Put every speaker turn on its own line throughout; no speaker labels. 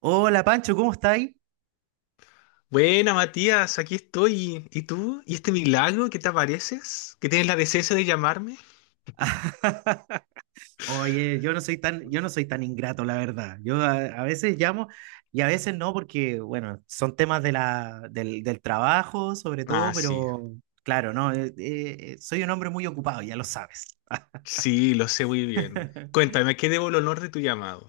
Hola Pancho, ¿cómo estáis?
Buena, Matías, aquí estoy. ¿Y tú? ¿Y este milagro que te apareces? ¿Que tienes la decencia de llamarme?
Oye, yo no soy tan ingrato, la verdad. Yo a veces llamo y a veces no, porque, bueno, son temas de del trabajo, sobre
Ah,
todo,
sí.
pero claro, no, soy un hombre muy ocupado, ya lo sabes.
Sí, lo sé muy bien. Cuéntame, ¿a qué debo el honor de tu llamado?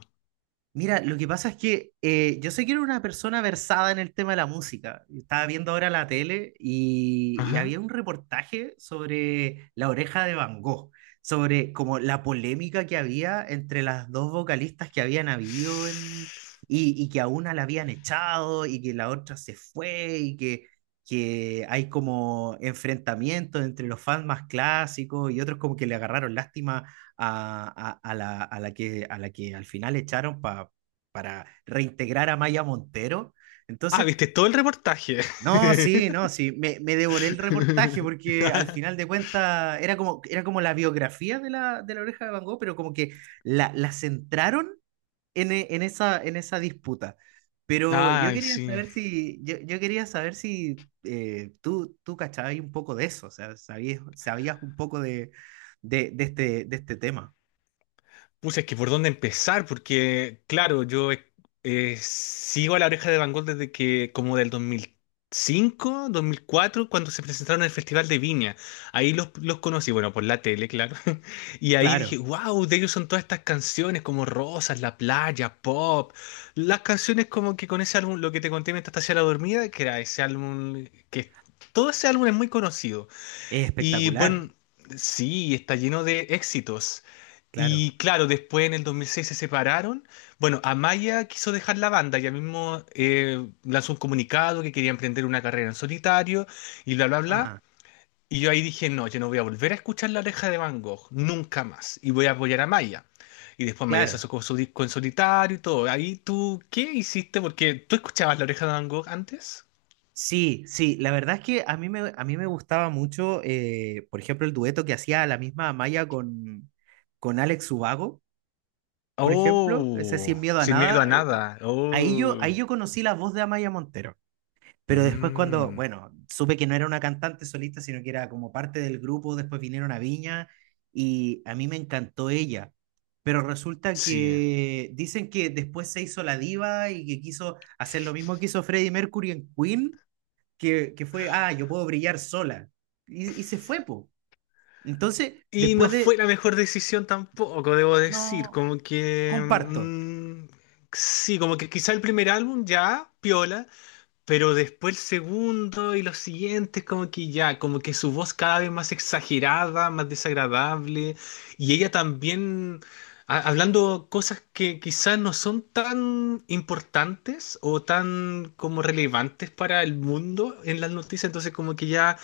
Mira, lo que pasa es que yo sé que era una persona versada en el tema de la música. Estaba viendo ahora la tele y había
Ajá.
un reportaje sobre La Oreja de Van Gogh, sobre como la polémica que había entre las dos vocalistas que habían habido y que a una la habían echado y que la otra se fue y que hay como enfrentamientos entre los fans más clásicos y otros como que le agarraron lástima a la que al final echaron para reintegrar a Maya Montero.
Ah,
Entonces,
viste todo el reportaje.
no, sí, no, sí, me devoré el reportaje porque al final de cuentas era como la biografía de la Oreja de Van Gogh, pero como que la centraron en esa disputa. Pero yo
Ay,
quería
sí.
saber si, yo quería saber si tú cachabas un poco de eso, o sea, sabías un poco de este tema.
Pues es que por dónde empezar, porque claro, yo sigo a La Oreja de Van Gogh desde que, como del 2005 2004 cuando se presentaron en el Festival de Viña. Ahí los conocí, bueno, por la tele, claro. Y ahí
Claro.
dije, wow, de ellos son todas estas canciones como Rosas, La Playa, Pop. Las canciones como que con ese álbum, lo que te conté mientras te hacía la dormida, que era ese álbum, que todo ese álbum es muy conocido.
Es
Y
espectacular,
bueno, sí, está lleno de éxitos.
claro.
Y claro, después en el 2006 se separaron. Bueno, Amaya quiso dejar la banda, ella mismo lanzó un comunicado que quería emprender una carrera en solitario y bla, bla, bla.
Ah,
Y yo ahí dije, no, yo no voy a volver a escuchar La Oreja de Van Gogh, nunca más. Y voy a apoyar a Amaya. Y después Amaya se
claro.
sacó su disco en solitario y todo. Ahí tú, ¿qué hiciste? Porque tú escuchabas La Oreja de Van Gogh antes.
Sí, sí, la verdad es que a mí me gustaba mucho, por ejemplo, el dueto que hacía la misma Amaya con Alex Ubago, por ejemplo, ese
Oh,
Sin Miedo a
sin miedo a
Nada. eh, a-
nada.
ahí yo,
Oh,
ahí yo conocí la voz de Amaya Montero. Pero después cuando,
mm,
bueno, supe que no era una cantante solista, sino que era como parte del grupo, después vinieron a Viña y a mí me encantó ella. Pero resulta
sí.
que dicen que después se hizo la diva y que quiso hacer lo mismo que hizo Freddie Mercury en Queen, que fue, yo puedo brillar sola. Y se fue, po. Entonces,
Y no fue la mejor decisión tampoco, debo decir.
no,
Como que.
comparto.
Mm, sí, como que quizá el primer álbum ya, piola, pero después el segundo y los siguientes, como que ya, como que su voz cada vez más exagerada, más desagradable. Y ella también hablando cosas que quizás no son tan importantes o tan como relevantes para el mundo en las noticias. Entonces, como que ya.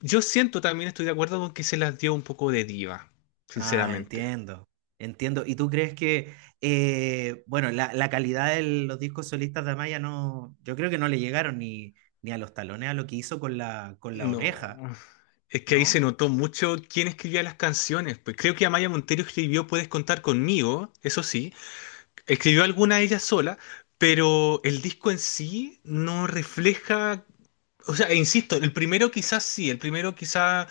Yo siento también, estoy de acuerdo con que se las dio un poco de diva,
Ah,
sinceramente.
entiendo, entiendo. ¿Y tú crees que, bueno, la calidad de los discos solistas de Amaya no, yo creo que no le llegaron ni a los talones a lo que hizo con la
No,
oreja,
es que ahí se
¿no?
notó mucho quién escribía las canciones. Pues creo que Amaya Montero escribió Puedes contar conmigo, eso sí. Escribió alguna ella sola, pero el disco en sí no refleja. O sea, e insisto, el primero quizás sí, el primero quizás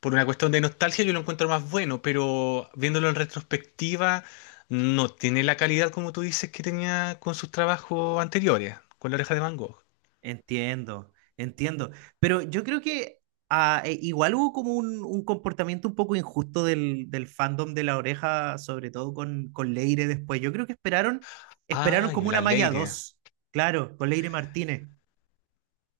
por una cuestión de nostalgia yo lo encuentro más bueno, pero viéndolo en retrospectiva, no tiene la calidad como tú dices que tenía con sus trabajos anteriores, con La Oreja de Van Gogh.
Entiendo, entiendo. Pero yo creo que igual hubo como un comportamiento un poco injusto del fandom de La Oreja, sobre todo con Leire después. Yo creo que esperaron
Ah,
como
y
una
La
Amaya
Leire.
2, claro, con Leire Martínez.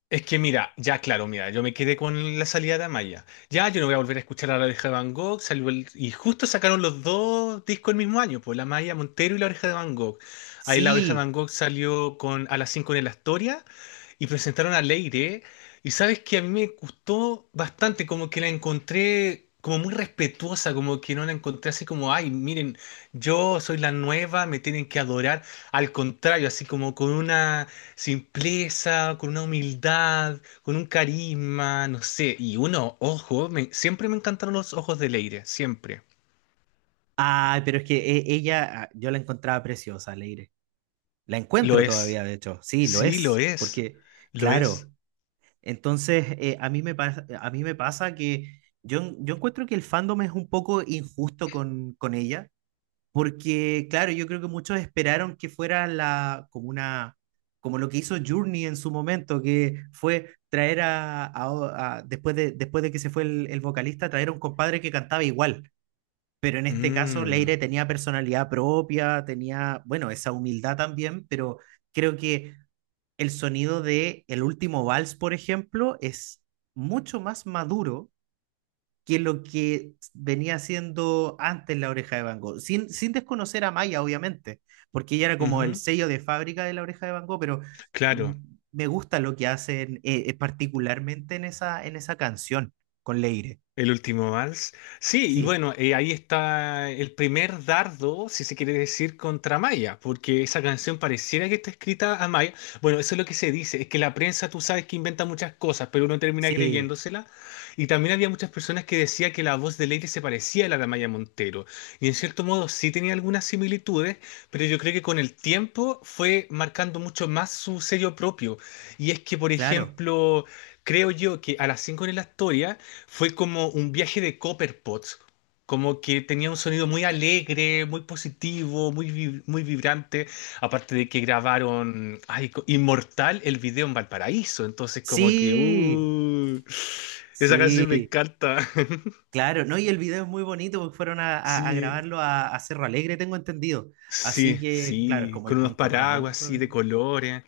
Es que mira, ya claro, mira, yo me quedé con la salida de Amaya. Ya, yo no voy a volver a escuchar a La Oreja de Van Gogh. Y justo sacaron los dos discos el mismo año, pues La Maya Montero y La Oreja de Van Gogh. Ahí La Oreja de
Sí.
Van Gogh salió con, a las 5 en el Astoria y presentaron a Leire. Y sabes que a mí me gustó bastante, como que la encontré como muy respetuosa, como que no la encontré así como, ay, miren, yo soy la nueva, me tienen que adorar. Al contrario, así como con una simpleza, con una humildad, con un carisma, no sé. Y uno, ojo, siempre me encantaron los ojos de Leire, siempre.
Ay, pero es que ella, yo la encontraba preciosa, Leire. La
Lo
encuentro
es.
todavía, de hecho. Sí, lo
Sí, lo
es,
es.
porque,
Lo es.
claro. Entonces, a mí me pasa que yo encuentro que el fandom es un poco injusto con ella, porque, claro, yo creo que muchos esperaron que fuera como lo que hizo Journey en su momento, que fue traer después de que se fue el vocalista, traer a un compadre que cantaba igual. Pero en este caso, Leire
Mm,
tenía personalidad propia, tenía, bueno, esa humildad también, pero creo que el sonido de El último vals, por ejemplo, es mucho más maduro que lo que venía haciendo antes La Oreja de Van Gogh, sin desconocer a Maya, obviamente, porque ella era como el
ujú,
sello de fábrica de La Oreja de Van Gogh, pero mm,
claro.
me gusta lo que hacen particularmente en esa canción con Leire.
El último vals. Sí, y
Sí,
bueno, ahí está el primer dardo, si se quiere decir, contra Maya, porque esa canción pareciera que está escrita a Maya. Bueno, eso es lo que se dice, es que la prensa tú sabes que inventa muchas cosas, pero uno termina
sí,
creyéndosela. Y también había muchas personas que decían que la voz de Leire se parecía a la de Maya Montero. Y en cierto modo sí tenía algunas similitudes, pero yo creo que con el tiempo fue marcando mucho más su sello propio. Y es que, por
claro.
ejemplo, creo yo que a las 5 en la historia fue como un viaje de Copperpot, como que tenía un sonido muy alegre, muy positivo, muy vibrante, aparte de que grabaron ay, Inmortal el video en Valparaíso, entonces como que,
Sí,
esa
sí,
canción me encanta.
claro, ¿no? Y el video es muy bonito porque fueron a
Sí,
grabarlo a Cerro Alegre, tengo entendido. Así
sí,
que, claro, es
sí,
como el
con unos
punto más
paraguas
bonito.
así de colores.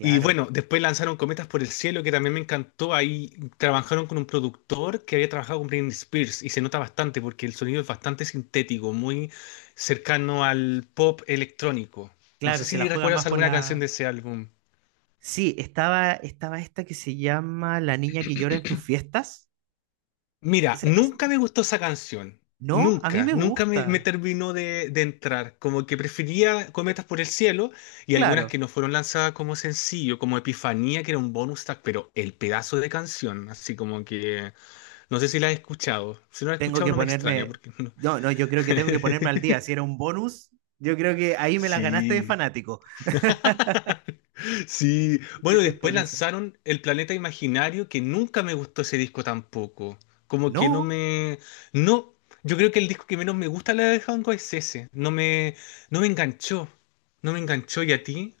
Y bueno, después lanzaron Cometas por el Cielo, que también me encantó. Ahí trabajaron con un productor que había trabajado con Britney Spears y se nota bastante porque el sonido es bastante sintético, muy cercano al pop electrónico. No sé
claro, se la
si
juega
recuerdas
más por
alguna canción
la...
de ese álbum.
Sí, estaba esta que se llama La niña que llora en tus fiestas.
Mira,
Esa- esa-
nunca me gustó esa canción.
No, a mí
Nunca,
me
nunca
gusta.
me terminó de entrar. Como que prefería Cometas por el Cielo y algunas
Claro,
que no fueron lanzadas como sencillo, como Epifanía, que era un bonus track, pero el pedazo de canción, así como que... No sé si la has escuchado. Si no la has
tengo
escuchado,
que
no me extraña
ponerme...
porque no.
no, no, yo creo que tengo que ponerme al día. Si era un bonus, yo creo que ahí me la ganaste de
Sí.
fanático.
Sí. Bueno,
Creo que es
después
por eso.
lanzaron El Planeta Imaginario, que nunca me gustó ese disco tampoco. Como que no
No.
me. No. Yo creo que el disco que menos me gusta la de Hanko es ese. No me. No me enganchó. No me enganchó. ¿Y a ti?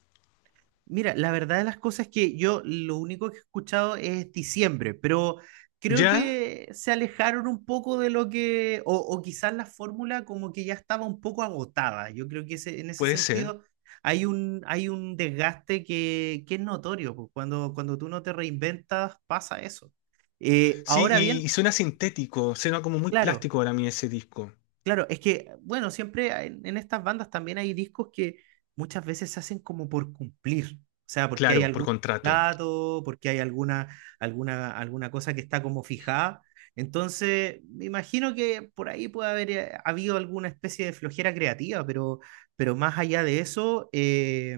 Mira, la verdad de las cosas es que yo lo único que he escuchado es diciembre, pero creo
¿Ya?
que se alejaron un poco de lo que, o quizás la fórmula como que ya estaba un poco agotada. Yo creo que en ese
Puede ser.
sentido hay un desgaste que es notorio, pues, cuando tú no te reinventas pasa eso.
Sí,
Ahora bien,
y suena sintético. Suena como muy
claro.
plástico para mí ese disco.
Claro, es que, bueno, siempre estas bandas también hay discos que muchas veces se hacen como por cumplir, o sea, porque hay
Claro, por
algún
contrato.
dato, porque hay alguna cosa que está como fijada. Entonces, me imagino que por ahí puede haber habido alguna especie de flojera creativa, pero más allá de eso, eh,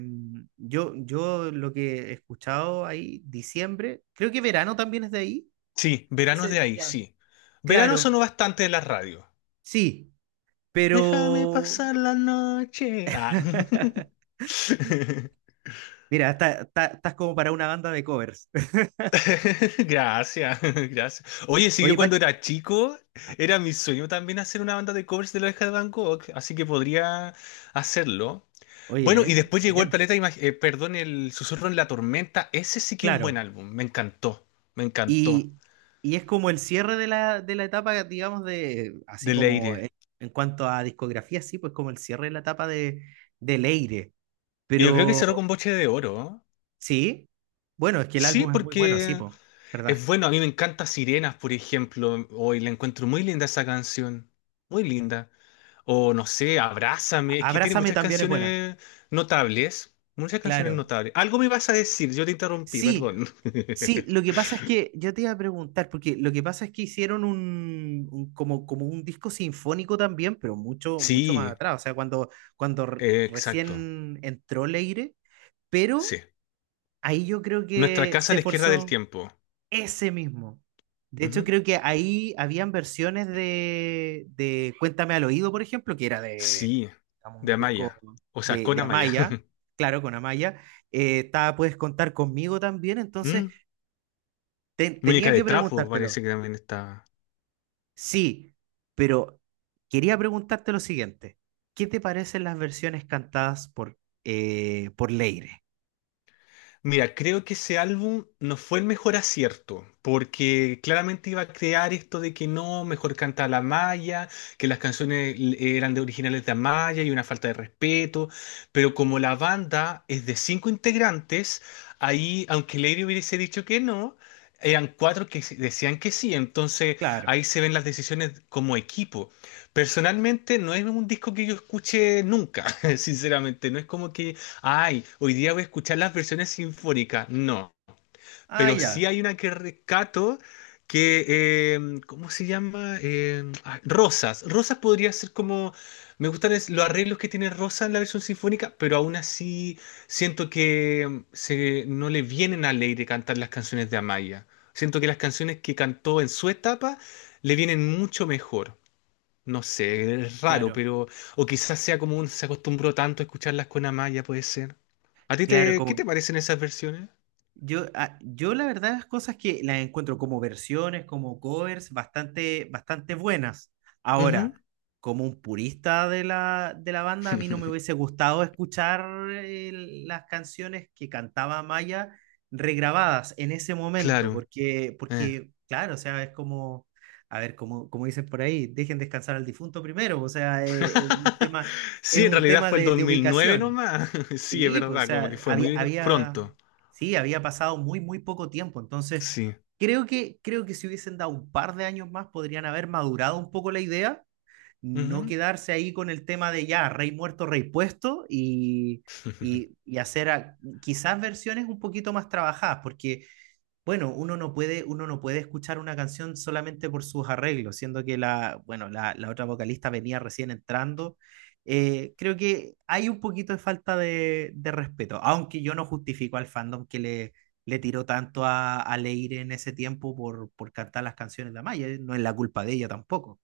yo, yo lo que he escuchado ahí, diciembre, creo que verano también es de ahí.
Sí, verano es de
Ese,
ahí,
ya.
sí. Verano
Claro,
sonó bastante en la radio.
sí,
Déjame
pero...
pasar la noche. Ah.
Mira, estás como para una banda de covers.
Gracias, gracias. Oye, si yo
Oye,
cuando
Pach,
era chico,
ah,
era mi sueño también hacer una banda de covers de la oreja de Van Gogh, así que podría hacerlo. Bueno,
oye,
y
¿eh?
después llegó el
Bien,
Planeta, perdón, el Susurro en la Tormenta. Ese sí que es un buen
claro.
álbum, me encantó, me encantó.
Y, y es como el cierre de la etapa, digamos, así
De
como en,
Leire.
en cuanto a discografía, sí, pues como el cierre de la etapa de Leire.
Y yo creo que
Pero
cerró con Boche de Oro. ¿No?
sí, bueno, es que el
Sí,
álbum es muy bueno, sí,
porque
pues, ¿verdad?
es bueno, a mí me encanta Sirenas, por ejemplo. Hoy la encuentro muy linda esa canción. Muy linda. O no sé, Abrázame. Es que tiene
Abrázame
muchas
también es buena,
canciones notables. Muchas canciones
claro.
notables. Algo me vas a decir, yo te interrumpí,
Sí,
perdón.
sí, lo que pasa es que yo te iba a preguntar, porque lo que pasa es que hicieron un, como un disco sinfónico también, pero mucho, mucho más
Sí,
atrás, o sea, cuando, cuando
exacto.
recién entró Leire, pero
Sí.
ahí yo creo
Nuestra
que
casa a
se
la izquierda del
forzó
tiempo.
ese mismo. De hecho,
Ujú.
creo que ahí habían versiones de Cuéntame al oído, por ejemplo, que era de
Sí,
digamos,
de
un disco
Amaya. O sea,
de,
con
de
Amaya.
Amaya, claro, con Amaya. Estaba Puedes contar conmigo también, entonces...
Mm,
Ten-
Muñeca
tenía
de
que
trapo
preguntártelo.
parece que también está.
Sí, pero quería preguntarte lo siguiente. ¿Qué te parecen las versiones cantadas por Leire?
Mira, creo que ese álbum no fue el mejor acierto, porque claramente iba a crear esto de que no, mejor canta la Maya, que las canciones eran de originales de Amaya y una falta de respeto, pero como la banda es de cinco integrantes, ahí, aunque Lady hubiese dicho que no, eran cuatro que decían que sí, entonces
Claro.
ahí se ven las decisiones como equipo. Personalmente no es un disco que yo escuche nunca, sinceramente, no es como que ay, hoy día voy a escuchar las versiones sinfónicas. No,
Ah,
pero sí
ya.
hay una que rescato que, eh, ¿cómo se llama? Rosas. Rosas podría ser como, me gustan los arreglos que tiene Rosas en la versión sinfónica, pero aún así siento que no le vienen al aire cantar las canciones de Amaya. Siento que las canciones que cantó en su etapa le vienen mucho mejor. No sé, es raro,
Claro.
pero. O quizás sea como un, se acostumbró tanto a escucharlas con Amaya, puede ser. ¿A ti
Claro,
qué te parecen esas versiones?
Yo la verdad las cosas que las encuentro como versiones, como covers, bastante, bastante buenas.
Ujú.
Ahora, como un purista de la banda, a mí no me hubiese gustado escuchar las canciones que cantaba Maya regrabadas en ese momento,
Claro.
porque,
Eh.
porque claro, o sea, es como, a ver, como dicen por ahí, dejen descansar al difunto primero, o sea, es un tema, es
Sí, en
un
realidad
tema
fue el
de
2009
ubicación.
nomás. Sí, es
Sí, pues, o
verdad, como que
sea,
fue muy pronto.
sí, había pasado muy, muy poco tiempo. Entonces,
Sí.
creo que si hubiesen dado un par de años más, podrían haber madurado un poco la idea, no
Ujú.
quedarse ahí con el tema de ya, rey muerto, rey puesto, y, y, y hacer quizás versiones un poquito más trabajadas, porque bueno, uno no puede escuchar una canción solamente por sus arreglos, siendo que bueno, la otra vocalista venía recién entrando. Creo que hay un poquito de falta de respeto, aunque yo no justifico al fandom que le tiró tanto a Leire en ese tiempo por cantar las canciones de Amaya, no es la culpa de ella tampoco.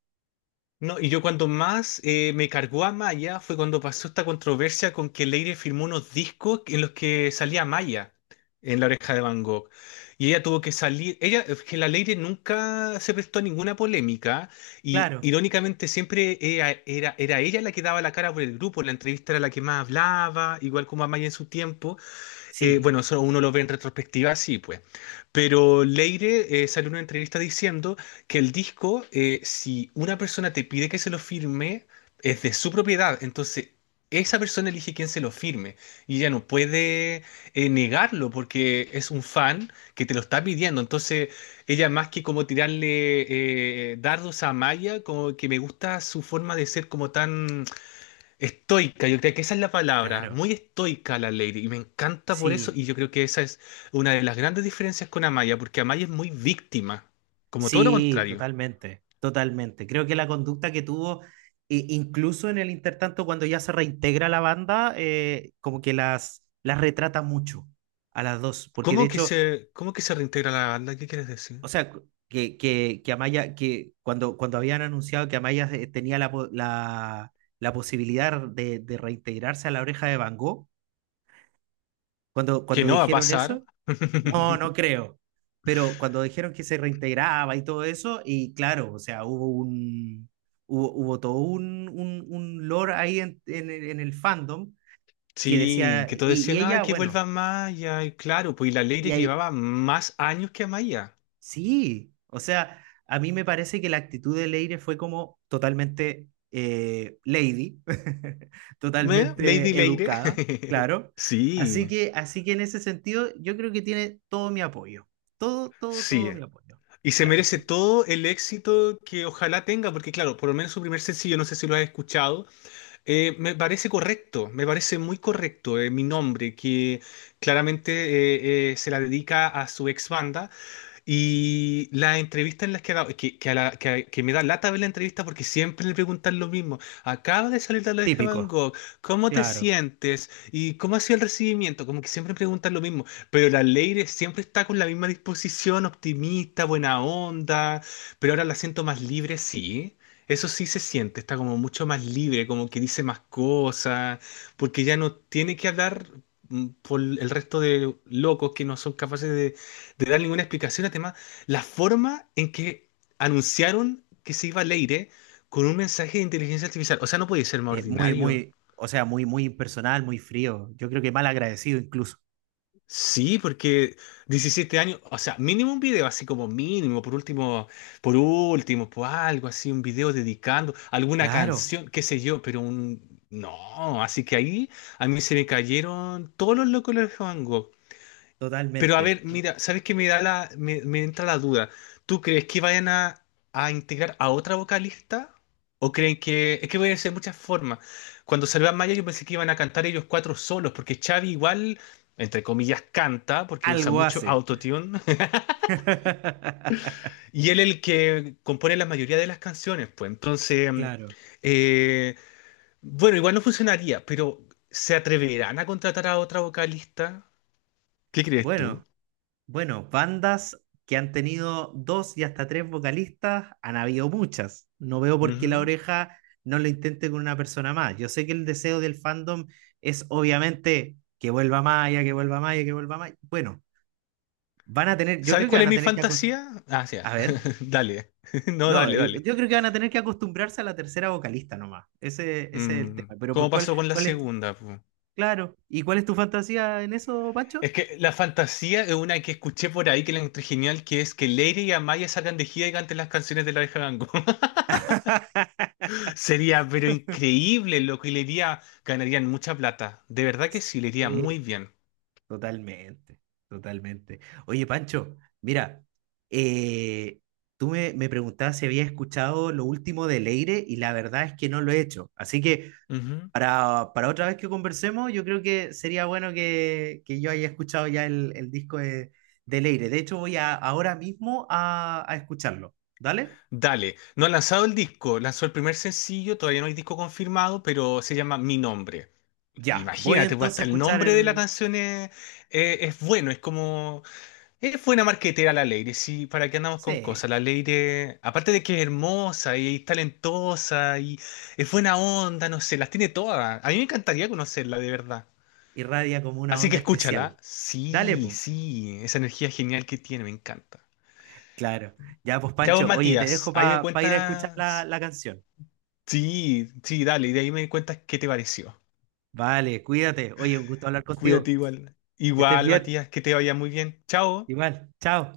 No, y yo cuando más me cargó a Maya fue cuando pasó esta controversia con que Leire firmó unos discos en los que salía Maya en La Oreja de Van Gogh. Y ella tuvo que salir, ella, es que la Leire nunca se prestó a ninguna polémica y
Claro,
irónicamente siempre era, ella la que daba la cara por el grupo, en la entrevista era la que más hablaba, igual como a Maya en su tiempo,
sí,
bueno, eso uno lo ve en retrospectiva, sí, pues. Pero Leire salió en una entrevista diciendo que el disco, si una persona te pide que se lo firme, es de su propiedad. Entonces, esa persona elige quién se lo firme. Y ella no puede negarlo porque es un fan que te lo está pidiendo. Entonces, ella más que como tirarle dardos a Maya, como que me gusta su forma de ser como tan estoica, yo creo que esa es la palabra,
claro,
muy estoica la Lady, y me encanta por eso,
sí.
y yo creo que esa es una de las grandes diferencias con Amaya, porque Amaya es muy víctima, como todo lo
Sí,
contrario.
totalmente, totalmente. Creo que la conducta que tuvo, incluso en el intertanto, cuando ya se reintegra la banda, como que las retrata mucho a las dos, porque de
¿Cómo que
hecho,
se, cómo que se reintegra la banda? ¿Qué quieres decir?
o sea, cu- que Amaya, que cuando, cuando habían anunciado que Amaya tenía la posibilidad de reintegrarse a La Oreja de Van Gogh, cuando,
Que
cuando
no va a
dijeron
pasar.
eso. No, no creo. Pero cuando dijeron que se reintegraba y todo eso, y claro, o sea, hubo todo un lore ahí en el fandom que
Sí,
decía,
que todos
y
decían, ay,
ella,
que vuelva
bueno,
Amaya, y claro, pues y la
y
Lady
ahí,
llevaba más años que Amaya.
sí, o sea, a mí me parece que la actitud de Leire fue como totalmente lady,
¿Eh? Lady
totalmente
Leire.
educada, claro. Así
Sí,
que, así que en ese sentido, yo creo que tiene todo mi apoyo, todo, todo,
sí.
todo mi apoyo.
Y se
Claro,
merece
así
todo el éxito que ojalá tenga, porque claro, por lo menos su primer sencillo, no sé si lo has escuchado, me parece correcto, me parece muy correcto, mi nombre, que claramente se la dedica a su ex banda. Y las entrevistas en las que hago, que me da lata ver la entrevista porque siempre le preguntan lo mismo. Acaba de salir de la de Van
típico,
Gogh, ¿cómo te
claro.
sientes? ¿Y cómo ha sido el recibimiento? Como que siempre preguntan lo mismo. Pero la Leire siempre está con la misma disposición, optimista, buena onda, pero ahora la siento más libre, sí. Eso sí se siente, está como mucho más libre, como que dice más cosas, porque ya no tiene que hablar por el resto de locos que no son capaces de dar ninguna explicación al tema, la forma en que anunciaron que se iba Leire con un mensaje de inteligencia artificial. O sea, no podía ser más
Muy,
ordinario.
muy, o sea, muy, muy impersonal, muy frío. Yo creo que mal agradecido incluso.
Sí, porque 17 años, o sea, mínimo un video, así como mínimo, por último, por último, por algo así, un video dedicando alguna
Claro,
canción, qué sé yo, pero un... No, así que ahí a mí se me cayeron todos los locos de Van Gogh. Pero a
totalmente.
ver, mira, ¿sabes qué me da me entra la duda? ¿Tú crees que vayan a integrar a otra vocalista? ¿O creen que... Es que pueden ser muchas formas. Cuando salió Maya yo pensé que iban a cantar ellos cuatro solos, porque Xavi igual, entre comillas, canta, porque usa
Algo
mucho
hace.
autotune, y él el que compone la mayoría de las canciones, pues. Entonces,
Claro.
eh, bueno, igual no funcionaría, pero ¿se atreverán a contratar a otra vocalista? ¿Qué crees tú?
Bueno, bueno, bandas que han tenido dos y hasta tres vocalistas, han habido muchas. No veo por qué La Oreja no lo intente con una persona más. Yo sé que el deseo del fandom es obviamente que vuelva Maya, que vuelva Maya, que vuelva Maya. Bueno, van a tener, yo
¿Sabes
creo que
cuál
van
es
a
mi
tener que acost-
fantasía? Ah, sí, ya.
A ver.
Dale. No,
No,
dale, dale.
yo creo que van a tener que acostumbrarse a la tercera vocalista nomás. Ese es el tema. Pero por
¿Cómo
cuál,
pasó con la
cuál es, tu-
segunda? Po?
claro, ¿y cuál es tu fantasía en eso, Pancho?
Es que la fantasía es una que escuché por ahí que la encontré genial, que es que Leire y Amaya salgan de gira y canten las canciones de la oreja de Van Gogh. Sería, pero increíble lo que le iría, ganarían mucha plata. De verdad que
Sí,
sí, le iría
eh,
muy bien.
totalmente, totalmente. Oye, Pancho, mira, eh, tú me preguntabas si había escuchado lo último de Leire y la verdad es que no lo he hecho. Así que
Ujú.
Para otra vez que conversemos, yo creo que sería bueno que yo haya escuchado ya el disco de Leire. De hecho, ahora mismo a escucharlo. ¿Dale?
Dale, no ha lanzado el disco, lanzó el primer sencillo, todavía no hay disco confirmado, pero se llama Mi Nombre.
Ya, voy
Imagínate, pues
entonces a
hasta el
escuchar
nombre de la
el...
canción es, es bueno, es como, es buena marquetera la Leire, sí, para qué andamos con
Sí,
cosas, la Leire, aparte de que es hermosa y, es talentosa y es buena onda, no sé, las tiene todas, a mí me encantaría conocerla de verdad,
irradia como una
así que
onda
escúchala,
especial. Dale,
sí,
pues.
sí, esa energía genial que tiene, me encanta.
Claro. Ya, pues
Ya vos,
Pancho, oye, te
Matías,
dejo
ahí me
para ir a escuchar la,
cuentas,
la canción.
sí, sí, dale, y de ahí me cuentas qué te pareció,
Vale, cuídate. Oye, un gusto hablar
cuídate
contigo.
igual,
Que estés
igual,
bien.
Matías, que te vaya muy bien, chao.
Igual, chao.